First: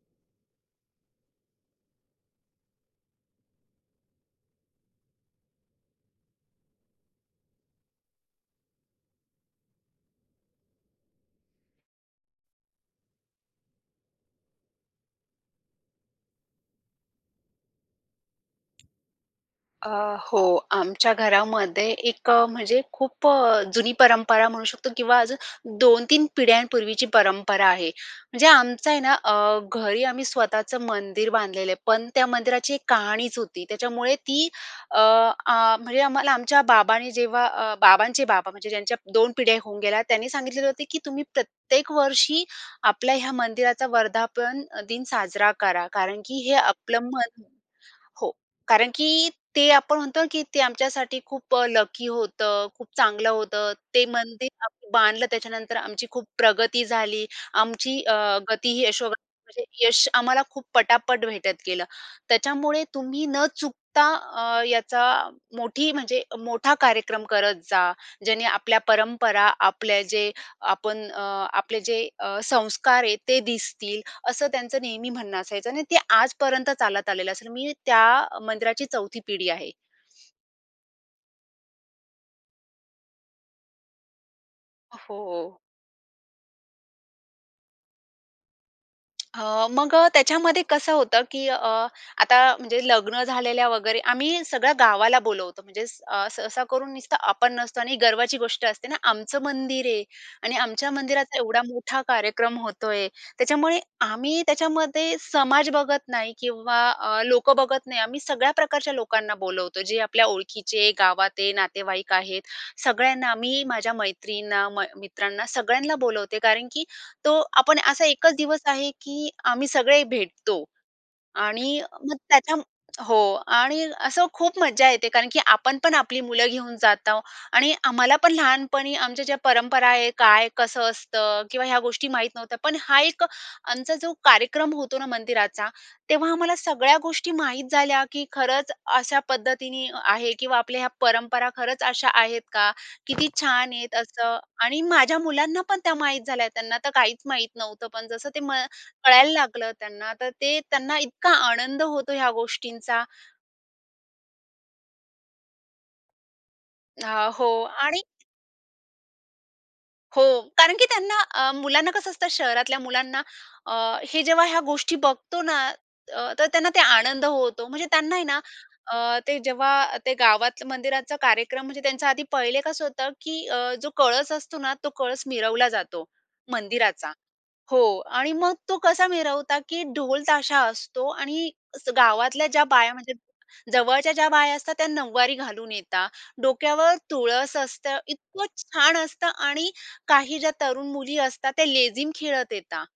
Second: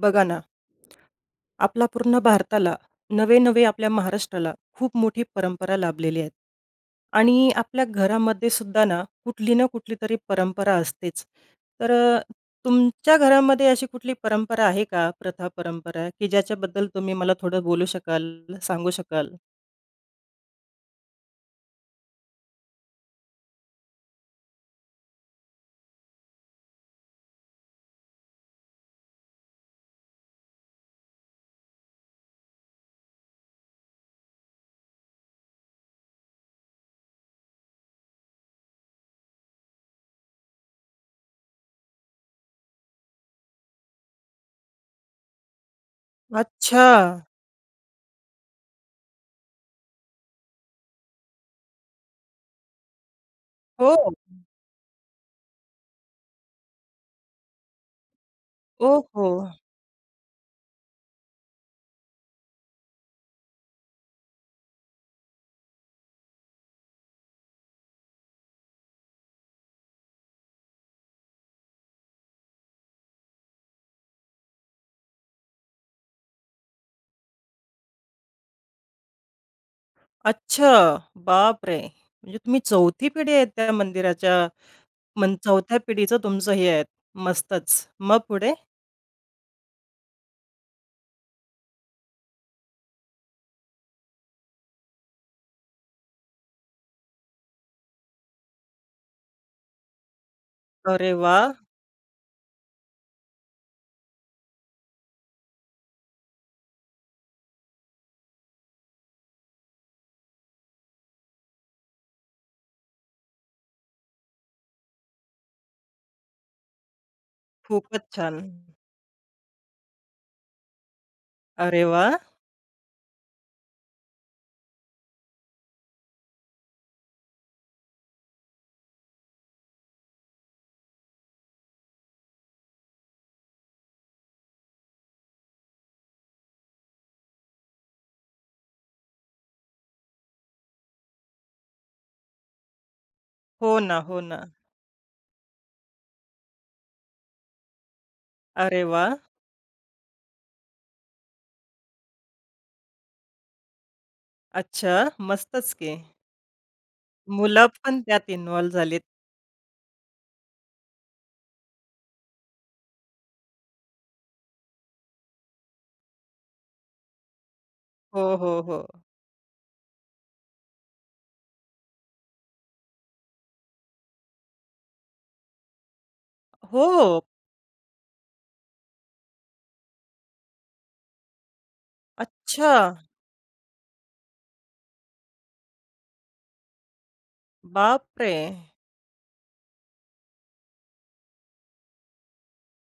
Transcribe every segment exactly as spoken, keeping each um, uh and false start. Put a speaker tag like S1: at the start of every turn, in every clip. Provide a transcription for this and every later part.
S1: बघा ना. आपल्या पूर्ण भारताला, नव्हे-नव्हे आपल्या महाराष्ट्राला खूप मोठी परंपरा लाभलेली आहे आणि आपल्या घरामध्ये सुद्धा ना, कुठली ना कुठलीतरी परंपरा असतेच. तर तुमच्या घरामध्ये अशी कुठली परंपरा आहे का? प्रथा-परंपरा की ज्याच्याबद्दल तुम्ही मला थोडं बोलू शकाल, सांगू शकाल?
S2: अ, हो, आमच्या घरामध्ये एक म्हणजे खूप जुनी परंपरा म्हणू शकतो किंवा अजून दोन तीन पिढ्यांपूर्वीची परंपरा आहे. म्हणजे आमचं आहे ना अ, घरी आम्ही स्वतःचं मंदिर बांधलेलं आहे. पण त्या मंदिराची एक कहाणीच होती, त्याच्यामुळे ती अ, आ, म्हणजे आम्हाला आमच्या बाबांनी जेव्हा अ, बाबांचे बाबा म्हणजे ज्यांच्या दोन पिढ्या होऊन गेल्या त्यांनी सांगितलेलं होतं की तुम्ही प्रत्येक वर्षी आपल्या ह्या मंदिराचा वर्धापन दिन साजरा करा. कारण की हे आपलं
S1: अच्छा.
S2: मन हो. कारण की ते आपण म्हणतो की ते आमच्यासाठी खूप लकी होतं. खूप चांगलं होतं. ते
S1: हो.
S2: मंदिर बांधलं त्याच्यानंतर आमची खूप प्रगती झाली. आमची अ, गती ही
S1: ओ,
S2: यशो
S1: हो.
S2: [unintelligible] यश आम्हाला खूप पटापट भेटत गेलं. त्याच्यामुळे तुम्ही न चुकता अ, याचा मोठी म्हणजे मोठा कार्यक्रम करत जा. ज्याने आपल्या परंपरा, आपल्या जे आपण अ, आपले जे अ, संस्कार आहेत ते दिसतील असं त्यांचं नेहमी म्हणणं असायचं आणि ते आजपर्यंत चालत आलेलं आहे. मी त्या मंदिराची चौथी पिढी आहे.
S1: अच्छा! अरे बापरे! म्हणजे तुम्ही चौथी पिढी आहे त्या मंदिराच्या मग
S2: हो.
S1: चौथ्या पिढीचं तुमचं हे आहे. मस्तच मग पुढे?
S2: अ, मग त्याच्यामध्ये कसं होतं की अ, आता म्हणजे लग्न झालेल्या वगैरे आम्ही सगळ्या गावाला बोलवतो, म्हणजे अ, सहसा करून नुसतं आपण नसतो आणि गर्वाची गोष्ट असते ना, आमचं मंदिर आहे आणि आमच्या
S1: अरे
S2: मंदिराचा एवढा
S1: वाह!
S2: मोठा कार्यक्रम होतो आहे. त्याच्यामुळे आम्ही त्याच्यामध्ये समाज बघत नाही किंवा अ, लोकं बघत नाही, आम्ही सगळ्या प्रकारच्या लोकांना बोलवतो. जे आपल्या ओळखीचे, गावातेत, नातेवाईक आहेत, सगळ्यांना मी माझ्या मैत्रिणींना, म मित्रांना सगळ्यांना बोलवते. कारण की तो आपण असा
S1: खूपच
S2: एकच
S1: छान.
S2: दिवस आहे की आम्ही सगळे भेटतो. आणि
S1: अरे
S2: मग
S1: वाह!
S2: त्याच्या हो आणि अशी खूप मजा येते. कारण की आपण पण आपली मुलं घेऊन जात आहोत आणि आम्हाला पण लहानपणी आमच्या ज्या परंपरा आहेत, काय कसं असतं किंवा ह्या गोष्टी माहीत नव्हत्या. पण हा एक आमचा जो कार्यक्रम होतो ना मंदिराचा, तेव्हा आम्हाला सगळ्या गोष्टी माहीत झाल्या की खरंच अशा पद्धतीने आहे किंवा आपल्या ह्या परंपरा खरंच अशा आहेत का? किती छान
S1: हो
S2: आहेत
S1: ना, हो
S2: असं
S1: ना.
S2: आणि माझ्या मुलांना पण त्या माहीत झाल्या, त्यांना तर काहीच माहीत नव्हतं. पण जसं ते म
S1: अरे वाह!
S2: कळायला लागलं त्यांना, तर ते त्यांना इतका आनंद होतो ह्या गोष्टींचा.
S1: अच्छा. मस्तच की.
S2: हां. हो.
S1: मुलं पण
S2: आणि
S1: त्यात इनवॉल झालेत.
S2: हो. कारण की त्यांना अ, मुलांना कसं असतं, शहरातल्या मुलांना अ, हे जेव्हा ह्या गोष्टी बघतो ना अ, तर त्यांना ते आनंद होतो. म्हणजे त्यांना आहे
S1: हो,
S2: ना
S1: हो, हो.
S2: अ, ते जेव्हा ते गावातलं मंदिराचा कार्यक्रम म्हणजे त्यांचा आधी पहिले कसं होतं, की अ, जो कळस असतो ना, तो कळस मिरवला जातो, मंदिराचा.
S1: हो.
S2: हो. आणि मग तो कसा मिरवतात, की ढोल ताशा असतो आणि असं गावातल्या ज्या बाया
S1: अच्छा.
S2: म्हणजे जवळच्या ज्या बाया असतात त्या नऊवारी घालून येतात. डोक्यावर तुळस असतं,
S1: बाप रे!
S2: इतकं छान असतं आणि काही ज्या तरुण मुली असतात त्या लेझीम खेळत येतात.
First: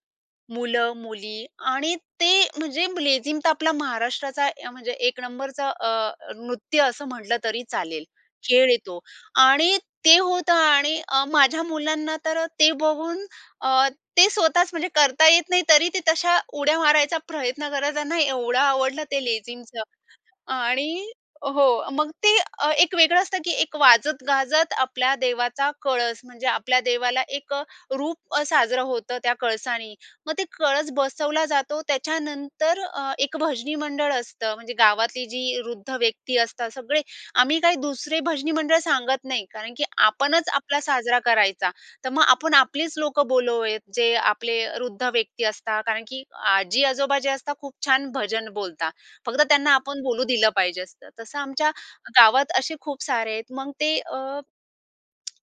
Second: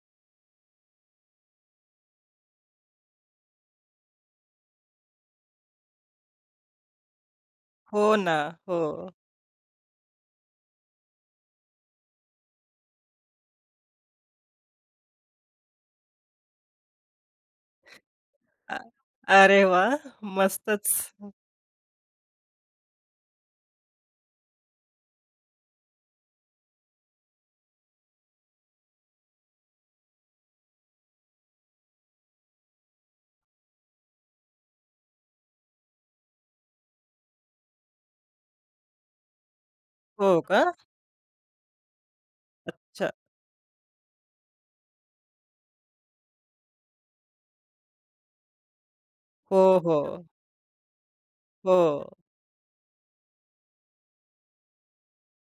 S2: मुलं, मुली आणि ते म्हणजे लेझीम तर आपला महाराष्ट्राचा अ, म्हणजे एक नंबरचा अ, नृत्य असं म्हटलं तरी चालेल,
S1: हो ना.
S2: खेळ आहे तो.
S1: हो.
S2: आणि ते होतं आणि अ, माझ्या मुलांना तर ते बघून अ, ते स्वतःच म्हणजे करता येत नाही, तरी ते तशा उड्या मारायचा प्रयत्न करतं, त्यांना एवढं
S1: अ,
S2: आवडलं ते
S1: अरे
S2: लेझीमचं.
S1: वाह! मस्तच.
S2: आणि
S1: हं.
S2: हो. मग ते अ, एक वेगळं असतं, की एक वाजत गाजत आपल्या देवाचा कळस म्हणजे आपल्या देवाला एक अ, रूप अ, साजरं होतं त्या कळसानी. मग ते कळस बसवला जातो. त्याच्यानंतर अ, एक भजनी मंडळ असतं म्हणजे गावातली जी वृद्ध व्यक्ती असतात सगळे आम्ही काही दुसरे भजनी मंडळ सांगत नाही. कारण की
S1: हो
S2: आपणच
S1: का?
S2: आपला साजरा करायचा, तर मग आपण आपलीच
S1: अच्छा.
S2: लोकं बोललेयत, जे आपले वृद्ध व्यक्ती असतात. कारण की आजी-आजोबा जे असतात खूप छान भजन बोलता. फक्त त्यांना
S1: हो,
S2: आपण बोलू
S1: हो.
S2: दिलं पाहिजे असतं. तसं आमच्या
S1: हो.
S2: गावात असे खूप सारे आहेत. मग ते अ,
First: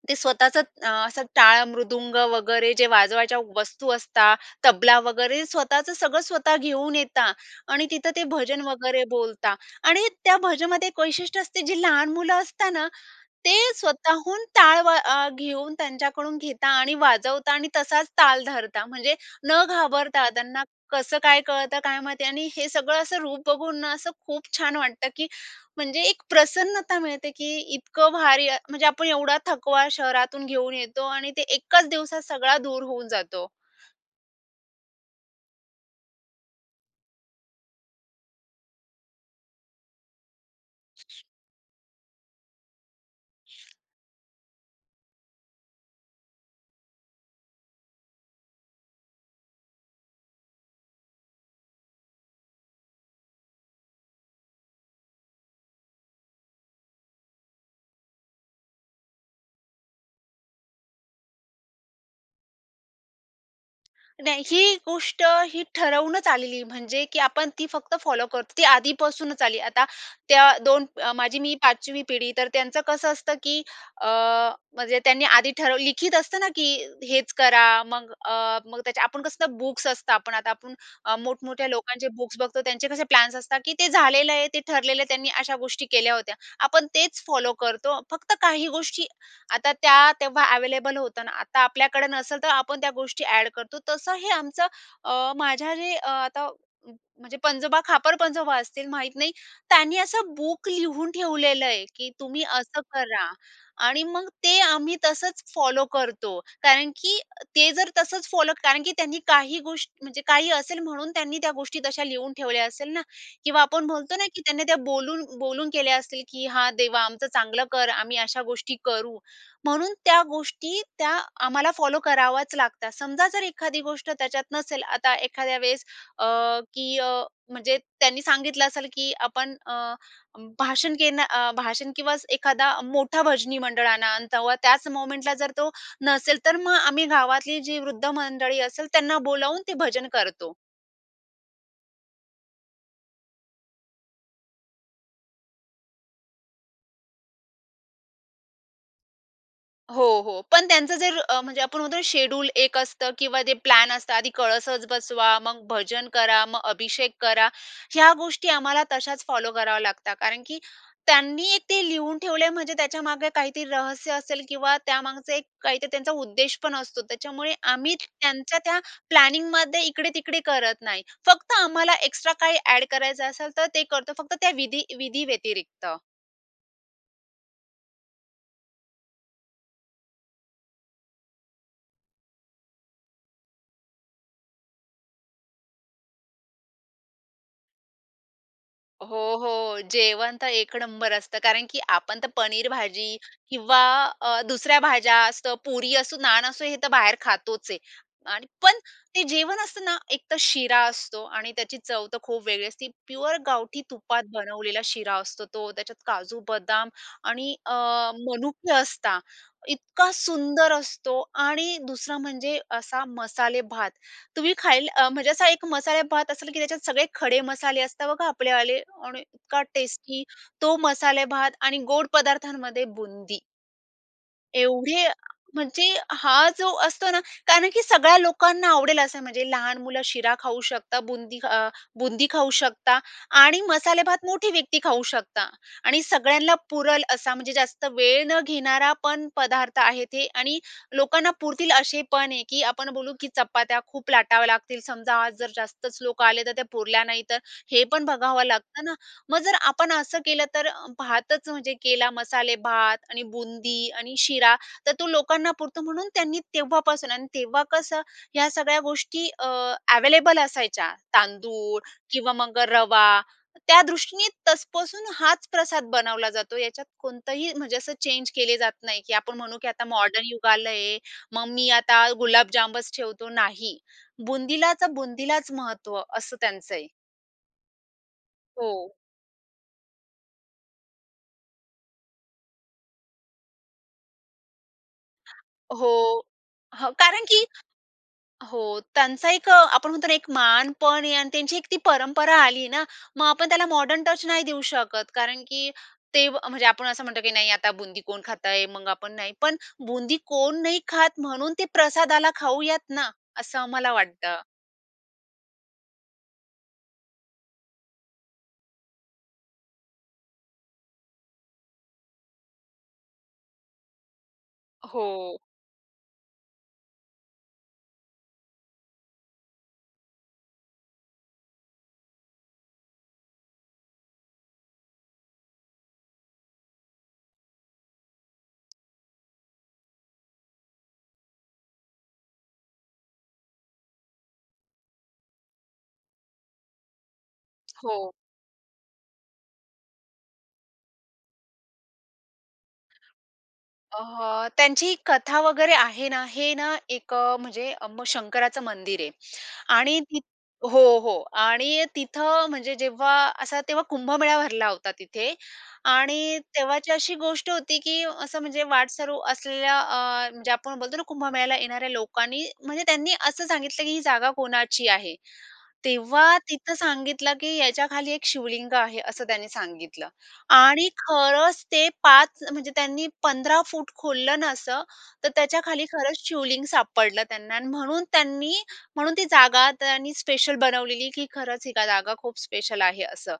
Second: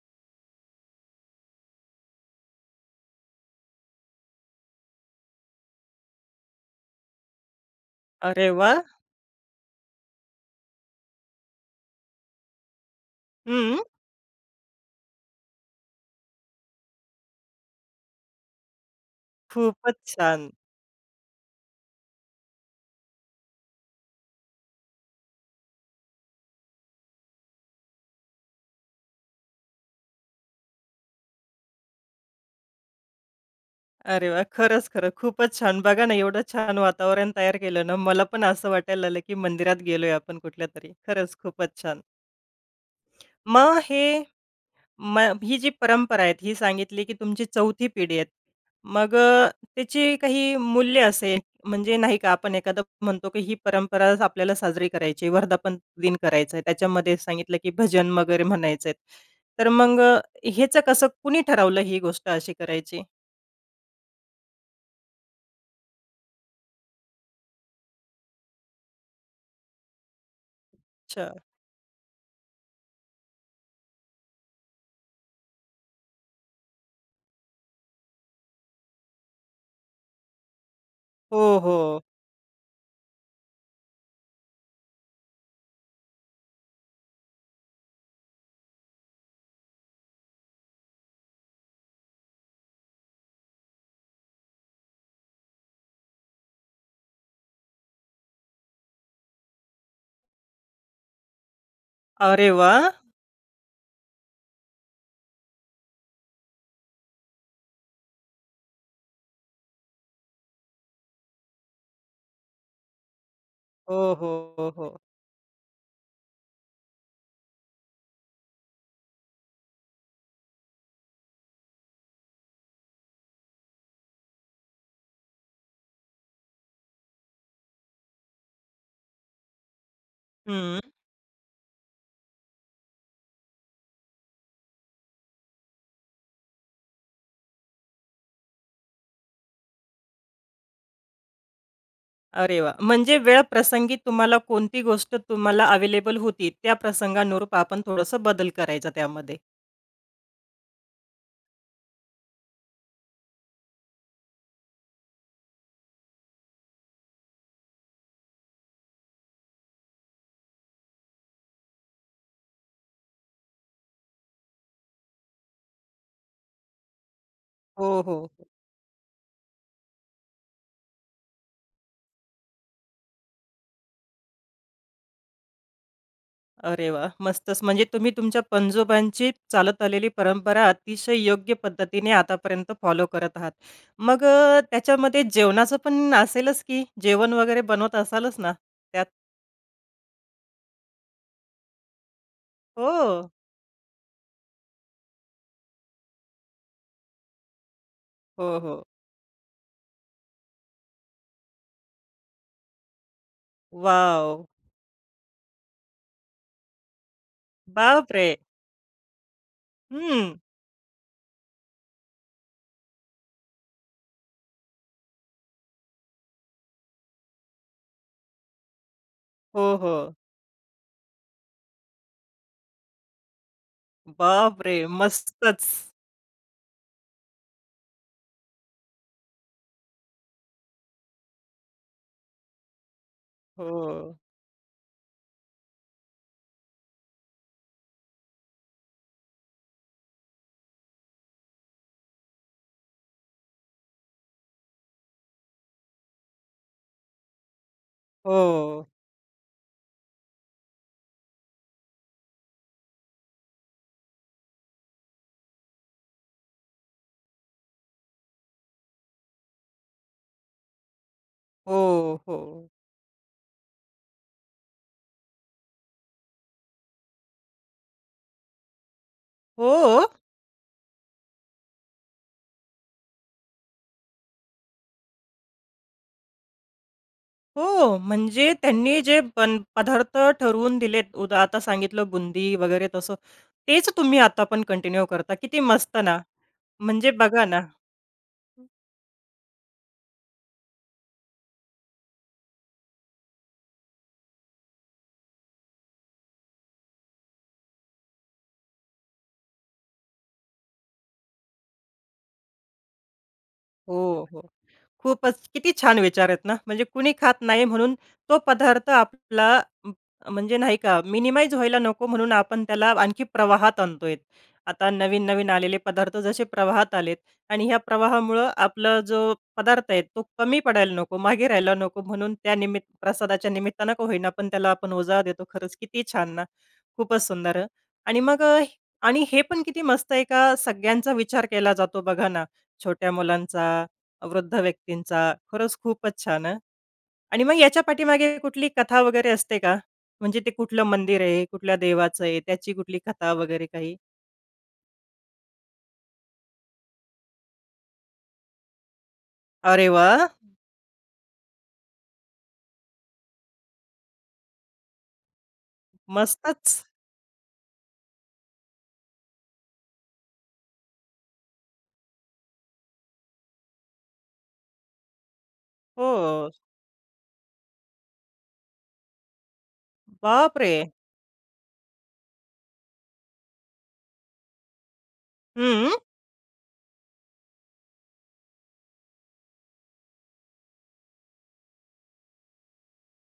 S2: ते स्वतःचंच अ, असं टाळ, मृदुंग वगैरे जे वाजवायच्या वस्तू असतात, तबला वगैरे स्वतःचं सगळं स्वतः घेऊन येतात आणि तिथं ते
S1: अरे
S2: भजन
S1: वाह!
S2: वगैरे बोलता आणि त्या भजनामध्ये एक वैशिष्ट्य असते जे लहान मुलं असत ना, ते
S1: हं.
S2: स्वतःहून टाळ व अ, घेऊन त्यांच्याकडून घेतात आणि वाजवतात आणि तसाच ताल धरतात. म्हणजे न
S1: खूपच
S2: घाबरता,
S1: छान.
S2: त्यांना कसं काय कळतं काय माहिती आणि हे सगळं असं रूप बघून ना, असं खूप छान वाटतं, की म्हणजे एक प्रसन्नता मिळते, की इतकं भारी अ, म्हणजे आपण एवढा थकवा शहरातून घेऊन येतो. आणि ते एकाच दिवसात सगळा दूर होऊन जातो.
S1: अरे वाह! खरंच, खरं. खूपच छान. बघा ना, एवढं छान वातावरण तयार केलं ना, मला पण असं वाटायला लागलं, की मंदिरात गेलोय आपण कुठल्यातरी. खरंच खूपच छान. मग हे मग ही जी परंपरा आहे ही सांगितली की तुमची चौथी पिढी आहे. मग अ, त्याची काही मूल्य असेल, म्हणजे नाही का आपण एखादा म्हणतो की ही परंपरा आज आपल्याला साजरी करायची आहे. वर्धापन दिन करायचा आहे. त्याच्यामध्ये सांगितलं की भजन वगैरे म्हणायचंय, तर मग ह्याचं कसं कुणी ठरवलं ही गोष्ट अशी करायची?
S2: नाही. ही गोष्ट ही ठरवूनच आलेली. म्हणजे की आपण ती फक्त फॉलो करतो, ती आधीपासूनच आली. आता त्या दोन, अ,
S1: अच्छा.
S2: माझी मी पाचवी पिढी तर त्यांचं कसं असतं, की अ, म्हणजे त्यांनी आधी ठरव लिखित असतं ना की हेच करा. मग अ, मग त्याच्या आपण कसंल बुक्स असतात. पण आता आपण अ,
S1: हो,
S2: मोठ-मोठ्या
S1: हो.
S2: लोकांचे बुक्स बघतो, त्यांचे कसे प्लॅन्स असतात, की ते झालेलं आहे, ते ठरलेलं आहे, त्यांनी अशा गोष्टी केल्या होत्या. आपण तेच फॉलो करतो. फक्त काही गोष्टी आता त्या तेव्हा ॲव्हेलेबल होतं ना, आता आपल्याकडे नसेल तर आपण त्या गोष्टी ॲड करतो. तसं हे आमचं अ, माझ्या जे आता म्हणजे पंजोबा, खापर-पणजोबा असतील, माहीत नाही, त्यांनी असं बुक लिहून ठेवलेलं आहे, की तुम्ही
S1: अरे
S2: असं
S1: वाह!
S2: करा. आणि मग ते आम्ही तसंच फॉलो करतो, कारण की ते जर तसंच फॉलो कारण की त्यांनी काही गोष म्हणजे काही असेल म्हणून त्यांनी त्या गोष्टी तशा लिहून ठेवल्या असेल ना? किंवा आपण
S1: हो,
S2: बोलतो ना की
S1: हो.
S2: त्यांनी
S1: हो,
S2: त्या
S1: हो.
S2: बोलून बोलून केल्या असतील, की "हां, देवा आमचं चांगलं कर. आम्ही अशा गोष्टी करू." म्हणून त्या गोष्टी त्या आम्हाला फॉलो कराव्याच लागतात. समजा जर एखादी गोष्ट त्याच्यात नसेल, आता एखाद्या वेळेस अ, की अ, म्हणजे त्यांनी सांगितलं असेल की "आपण अ,
S1: हम्म.
S2: भाषण घेणं अ, भाषण किंवा एखादा मोठा भजनी मंडळ आणा." अन् तेव्हा त्याच मोमेंटला जर तो नसेल, तर मग आम्ही गावातली जी वृद्ध मंडळी असेल त्यांना बोलावून ते भजन करतो.
S1: अरे वाह! म्हणजे वेळ प्रसंगी तुम्हाला कोणती गोष्ट तुम्हाला अवेलेबल होती, त्या प्रसंगानुरूप आपण थोडंसं बदल करायचा त्यामध्ये.
S2: हो, हो, पण त्यांचं जर अ, म्हणजे आपण म्हणतो शेड्युल एक असतं किंवा जे प्लॅन असतं, आधी कळसच बसवा, मग भजन करा, मग अभिषेक करा, ह्या गोष्टी आम्हाला तशाच फॉलो कराव्या लागतात. कारण की त्यांनी ते लिहून ठेवले आहे, म्हणजे त्याच्यामागे काहीतरी रहस्य असेल किंवा त्यामागचं एक काहीतरी त्यांचा उद्देश पण असतो. त्याच्यामुळे आम्ही
S1: हो, हो.
S2: त्यांच्या त्या प्लॅनिंगमध्ये इकडे-तिकडे करत नाही, फक्त आम्हाला एक्स्ट्रा काही ॲड करायचं असेल, तर ते करतो फक्त त्या विधीं विधींव्यतिरिक्त.
S1: अरे वाह! मस्तच म्हणजे तुम्ही तुमच्या पणजोबांची चालत आलेली परंपरा, अतिशय योग्य पद्धतीने आतापर्यंत फॉलो करत आहात. मग अ, त्याच्यामध्ये जेवणाचंपण असेलच की? जेवण वगैरे बनवत असालच ना, त्यात?
S2: हो, हो, जेवण तर एक नंबर असतं. कारण की आपण तर पनीर भाजी
S1: हो.
S2: किंवा अ, दुसऱ्या अ, भाज्या असतात, पुरी असो, नान असो, हे तर बाहेर खातोच आहे आणि
S1: हो,
S2: पण
S1: हो.
S2: ते जेवण असतं ना, एकतर शिरा असतो आणि त्याची चव तर खूप वेगळी असते. प्युअर गावठी तुपात
S1: वॉव!
S2: बनवलेला शिरा असतो तो, त्याच्यात काजू-बदाम आणि अ,
S1: बापरे!
S2: मनुके असतात. इतका
S1: हं.
S2: सुंदर असतो आणि दुसरा म्हणजे असा मसालेभात. तुम्ही खायल म्हणजे असा एक मसालेभात असेल की त्याच्यात सगळे खडे मसाले असतात बघा आपलेवाले आणि इतका
S1: हो, हो.
S2: टेस्टी तो मसालेभात आणि गोड पदार्थांमध्ये बुंदी.
S1: बाप रे!
S2: एवढे
S1: मस्तच.
S2: म्हणजे हा जो असतो ना कारण की सगळ्या लोकांना आवडेल असं. म्हणजे लहान मुलं शिरा खाऊ शकतात, बुंदी अ, बुंदी खाऊ शकतात आणि
S1: हो.
S2: मसालेभात मोठी व्यक्ती खाऊ शकतात आणि सगळ्यांना पुरेल असा म्हणजे जास्त वेळ न घेणारा पण पदार्थ आहे ते आणि लोकांना पुरतील असे पण आहे की आपण बोलू की चपात्या खूप लाटाव्या लागतील, समजा आज जर जास्तच लोकं आले तर त्या पुरल्या नाही तर हे पण बघावं लागतं
S1: हो.
S2: ना? मग जर आपण असं केलं तर अ, भातच म्हणजे केला, मसालेभात आणि बुंदी आणि शिरा, तर तो लोकांना पुरतो. म्हणून त्यांनी तेव्हापासून आणि तेव्हा कसं ह्या सगळ्या गोष्टी अ, ॲव्हेलेबल असायच्या, तांदूळ
S1: हो,
S2: किंवा मग अ,
S1: हो.
S2: रवा. त्या दृष्टीने तसपसून हाच प्रसाद बनवला जातो. याच्यात कोणतंही म्हणजे असं चेंज केलं जात नाही की आपण म्हणू की आता
S1: हो!
S2: मॉडर्न युग आलय. मग मी आता गुलाबजामच ठेवतो. नाही, बुंदीला तर बुंदीलाच महत्त्व असं त्यांचं आहे.
S1: हो, म्हणजे
S2: हो.
S1: त्यांनी जे पण पदार्थ ठरवून दिलेत उदा आता सांगितलं बुंदी वगैरे तसं, तेच तुम्ही आता पण कंटिन्यू करता किती
S2: हो,
S1: मस्त ना.
S2: हां,
S1: म्हणजे
S2: कारण
S1: बघा
S2: की
S1: ना
S2: हो, त्यांचा एक अ, आपण म्हणतो ना, एक मान पण आहे आणि त्यांची एक ती परंपरा आली ना. मग आपण त्याला मॉडर्न नाही देऊ शकत कारण की ते म्हणजे आपण असं म्हणतो की "नाही, आता बुंदी कोण खात आहे? मग आपण नाही" पण बुंदी कोण नाही खात म्हणून ते प्रसादाला खाऊयात ना, असं आम्हाला
S1: हो,
S2: वाटतं.
S1: हो, खूपच किती छान विचार आहेत ना, म्हणजे कोणी खात नाही म्हणून तो पदार्थ आपला उम्म, म्हणजे नाही का, मिनिमाईज व्हायला नको म्हणून आपण त्याला आणखी प्रवाहात आणतोय. आता
S2: हो.
S1: नवीन-नवीन आलेले पदार्थ जसे प्रवाहात आलेत आणि ह्या प्रवाहामुळे आपला जो पदार्थ आहे, तो कमी पडायला नको, मागे राहायला नको, म्हणून त्या निमित प्रसादाच्या निमित्ताने का होईना, पण त्याला आपण उजाळा देतो. खरंच किती छान ना, खूपच सुंदर. अ, आणि मग अ, आणि हे पण किती मस्त आहे का, सगळ्यांचा विचार केला जातो, बघा ना, छोट्या मुलांचा, वृद्ध व्यक्तींचा. खरंच खूपच छान हं. आणि मग याच्या
S2: हो.
S1: पाठीमागे कुठली कथा वगैरे असते का? म्हणजे ते कुठलं मंदिर आहे, कुठल्या देवाचं आहे, त्याची कुठली कथा वगैरे काही?
S2: अ, त्यांची कथा वगैरे आहे ना. हे ना एक अ, म्हणजे अप शंकराचं मंदिर आहे
S1: अरे
S2: आणि ति
S1: वाह!
S2: हो, हो आणि तिथं म्हणजे जेव्हा असा तेव्हा कुंभमेळा भरला होता तिथे आणि
S1: मस्तच.
S2: तेव्हाची अशी गोष्ट होती की असं म्हणजे वाटसरू असलेल्या अ, म्हणजे आपण बोलतो ना कुंभमेळ्याला येणाऱ्या लोकांनी म्हणजे त्यांनी असं सांगितलं की, "ही जागा कोणाची आहे?" तेव्हा
S1: हो.
S2: तिथं सांगितलं की, "याच्याखाली एक शिवलिंग आहे." असं त्यांनी सांगितलं
S1: बाप रे!
S2: आणि खरंच ते पाच म्हणजे त्यांनी पंधरा फुट खोललं ना असं, तर त्याच्याखाली
S1: हम्म.
S2: खरंच शिवलिंग सापडलं त्यांना आणि म्हणून त्यांनी म्हणून ती जागा त्यांनी स्पेशल बनवलेली की खरंच ही जागा खूप स्पेशल आहे असं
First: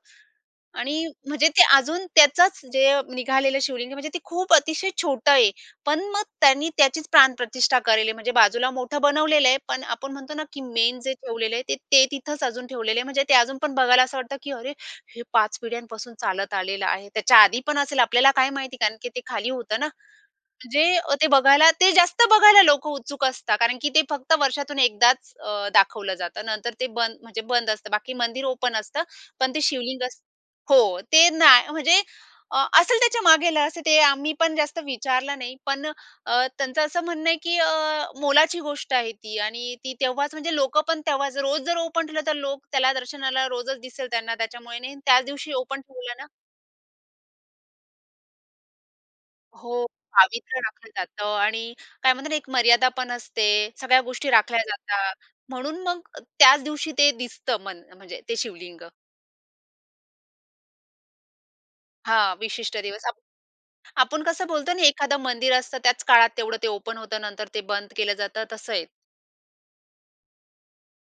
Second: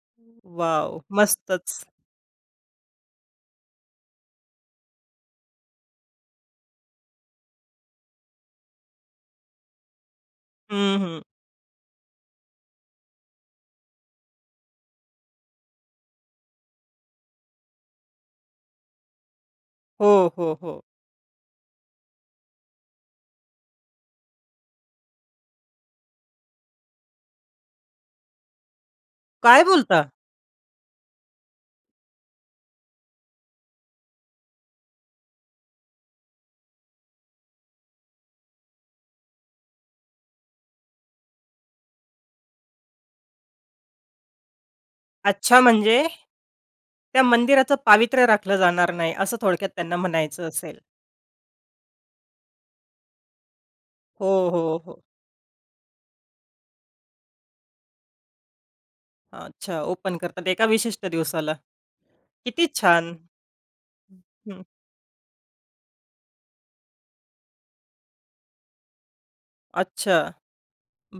S1: वॉव!
S2: आणि म्हणजे ते
S1: मस्तच.
S2: अजून त्याचंच म्हणजे निघालेलं शिवलिंग म्हणजे ते खूप अतिशय छोटं आहे, पण मग त्यांनी त्याचीच प्राणप्रतिष्ठा करेले. म्हणजे बाजूला मोठं बनवलेलं आहे. पण आपण म्हणतो ना की
S1: हं,
S2: मेन जे
S1: हं.
S2: ठेवलेलं आहे ते तिथंच अजून ठेवलेलं आहे. म्हणजे ते अजून पण बघायला असं वाटतं की अरे, हे पाच पिढ्यांपासून चालत आलेलं आहे. त्याच्या आधी पण असेल, आपल्याला काय माहिती कारण की ते खाली होतं ना.
S1: हो, हो, हो.
S2: म्हणजे अ, ते बघायला ते जास्त बघायला लोक उत्सुक असतात. कारण की ते फक्त वर्षातून एकदाच अ, दाखवलं जातं. नंतर ते बंद म्हणजे बंद असतं. बाकी मंदिर ओपन असतं, पण ते
S1: काय
S2: शिवलिंग
S1: बोलता?
S2: अस हो, ते नाही म्हणजे अ, असेल त्याच्या मागेल, असं ते आम्ही पण जास्त विचारलं नाही. पण अ, त्यांचं असं म्हणणं आहे की अ, मोलाची गोष्ट आहे ती आणि ती तेव्हाच म्हणजे लोकं पण तेव्हाच रोज जर ओ म्हटलं तर लोक त्याला दर्शनाला रोजच दिसेल त्यांना, त्याच्यामुळे नाही. त्याच दिवशी
S1: अच्छा
S2: ओपन
S1: म्हणजे
S2: ठेवलं ना
S1: त्या मंदिराचं पावित्र्य राखलं जाणार नाही, असं थोडक्यात
S2: हो,
S1: त्यांना म्हणायचं
S2: पावित्र्य
S1: असेल.
S2: राखलं जातं आणि काय म्हणतात ना एक मर्यादा पण असते, सगळ्या गोष्टी
S1: हो,
S2: राखल्या
S1: हो, हो.
S2: जातात. म्हणून मग त्याच दिवशी ते दिसतं मंद म्हणजे ते शिवलिंग.
S1: अच्छा. ओपन करतात एका विशिष्ट दिवसाला.
S2: हां,
S1: किती
S2: विशिष्ट दिवस.
S1: छान!
S2: आप आपण कसं
S1: हं.
S2: बोलतो ना, एखादं मंदिर असतं. त्याच काळात तेवढं ते ओपन होतं. नंतर ते बंद केलं जातं, तसं आहे.
S1: अच्छा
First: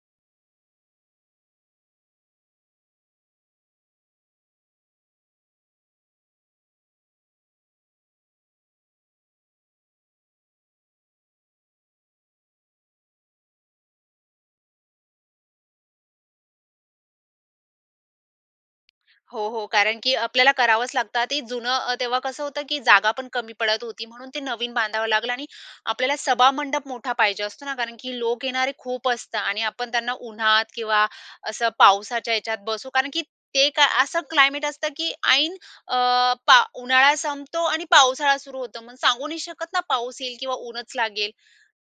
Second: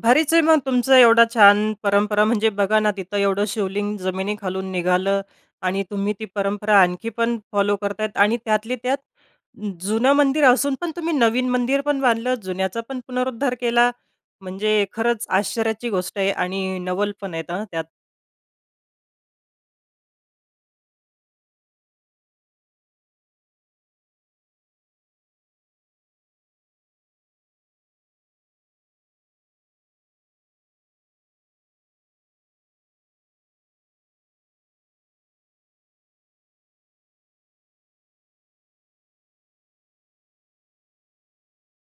S1: भारीच आहे मग. तुमचा एवढा छान परंपरा म्हणजे बघा ना, तिथं एवढं शिवलिंग जमिनीखालून निघालं आणि तुम्ही ती परंपरा आणखी पण फॉलो करतायेत. आणि त्यातली त्यात जुनं मंदिर असून पण तुम्ही नवीन मंदिरपण बांधलं. जुन्याचा पण पुनरुद्धार केला. म्हणजे खरंच आश्चर्याची गोष्ट आहे आणि नवल पण आहेत, हं त्यात.
S2: हो, हो. कारण की आपल्याला करावंच लागतं. ते जुनं अ, तेव्हा कसं होतं, की जागापण कमी पडत होती. म्हणून ते नवीन बांधावं लागलं. आणि आपल्याला सभामंडप मोठा पाहिजे असतो ना. कारण की लोक येणारे खूप असता. आणि आपण त्यांना उन्हात किंवा असं पावसाच्या ह्याच्यात बसू कारण की ते काय असं क्लायमेट असतं, की ऐन अ, पा उन्हाळा संपतो आणि पावसाळा सुरू होतो. मग सांगू नाही शकत ना, पाऊस येईल किंवा ऊनच लागेल.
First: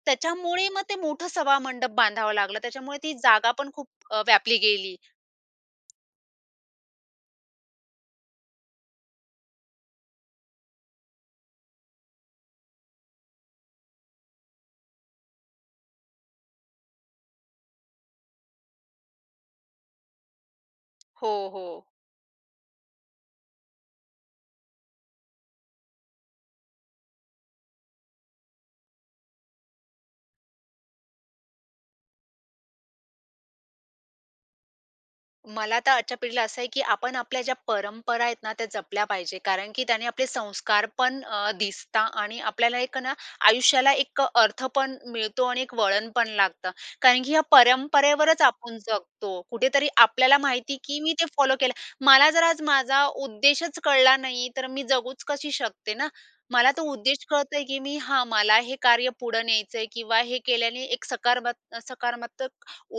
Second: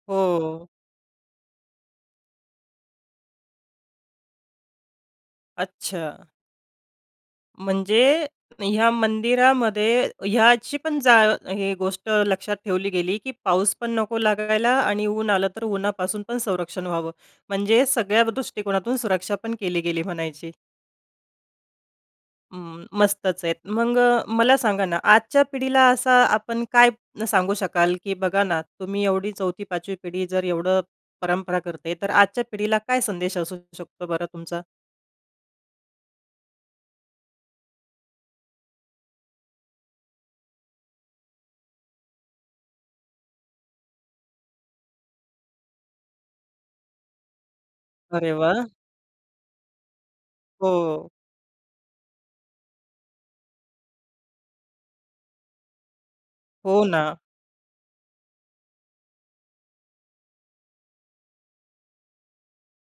S2: त्याच्यामुळे
S1: हो.
S2: मग ते मोठं सभामंडप बांधावं लागलं. त्याच्यामुळे ती जागापण खूप अ, व्यापली गेली.
S1: अच्छा. म्हणजे ह्या मंदिरामध्ये हयाचीपण जा हे गोष्ट लक्षात ठेवली गेली, की पाऊस पण नको लागायला आणि ऊन आलं, तर उन्हापासून पण संरक्षण व्हावं. म्हणजे सगळ्या दृष्टिकोनातून सुरक्षापण केली गेली म्हणायची.
S2: हो, हो.
S1: हं, मस्तच आहेत. मग मला सांगा ना, आजच्या पिढीला असा आपण काय सांगू शकाल? की बघा ना, तुम्ही एवढी चौथी, पाचवी पिढी जर एवढं परंपरा करते. तर आजच्या पिढीला काय संदेश असू शकतो बरं तुमचा?
S2: मला तर आजच्या पिढीला असं आहे, की आपण आपल्या ज्या परंपरा आहेत ना, त्या जपल्या पाहिजे. कारण की त्याने आपले संस्कारपण अ, दिसता आणि आपल्याला एक ना आयुष्याला एक अर्थपण मिळतो. आणि एक वळणपण लागतं. कारण की या
S1: अरे
S2: परंपरेवरच
S1: वाह!
S2: आपण जगतो. कुठेतरी आपल्याला माहिती की
S1: हो.
S2: मी ते फॉलो केलं. मला जर आज माझा उद्देशच कळला नाही तर मी जगूच कशी शकते ना. मला
S1: हो
S2: तो
S1: ना.
S2: उद्देश कळतोय, की मी हा मला हे कार्य पुढं न्यायचं आहे किंवा हे केल्याने एक सकारमत् सकारात्मक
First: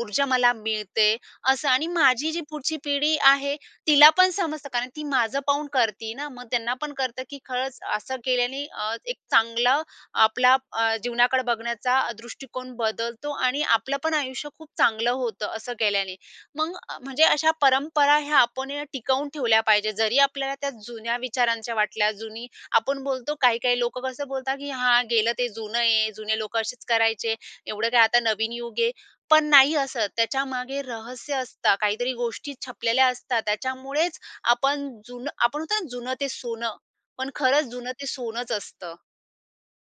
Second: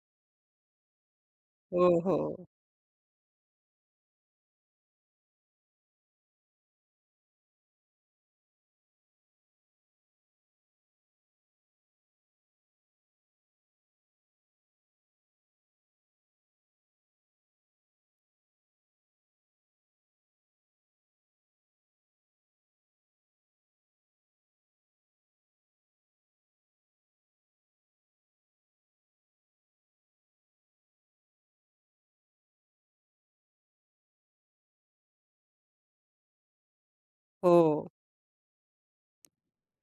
S2: ऊर्जा मला मिळते. अस आणि
S1: हो,
S2: माझी जी
S1: हो.
S2: पुढची पिढी आहे, तिला पण समजतं कारण ती माझं पाहून करती ना. मग त्यांनापण कळतं, की खरंच असं केल्याने अ, एक चांगलं आपला अ, जीवनाकडे बघण्याचा दृष्टिकोन बदलतो आणि आपलंपण आयुष्य खूप चांगलं होतं, असं केल्याने. मग म्हणजे अशा परंपरा ह्या आपण या टिकवून ठेवल्या पाहिजे. जरी आपल्याला त्या जुन्या विचारांच्या वाटल्या. जुनी आपण बोलतो काही-काही लोकं कसं बोलतात की, "हां. गेलं ते जुनं आहे. जुने लोक असेच करायचे. एवढं काय आता नवीन युग आहे." पण नाही असत त्याच्यामागे रहस्य असतं काहीतरी, गोष्टी छिपलेल्या असतात. त्याच्यामुळेच आपण जुनं आपण म्हणतो ना, जुनं ते सोनं. पण खरंच
S1: हो.
S2: जुनं ते सोनंच असतं.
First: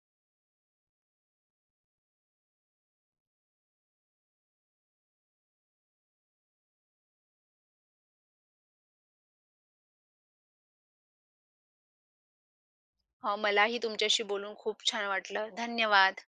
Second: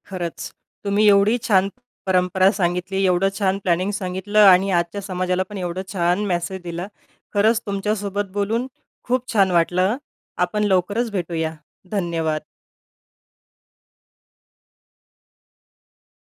S1: खरंच, तुम्ही एवढी छान परंपरा सांगितली, एवढं छान प्लॅनिंग सांगितलं आणि आजच्या समाजालापण एवढं छान मेसेज दिला. खरंच तुमच्यासोबत बोलून खूप छान वाटलं. आपण लवकरच भेटूया, धन्यवाद.
S2: हो, मलाही तुमच्याशी बोलून खूप छान वाटलं, धन्यवाद.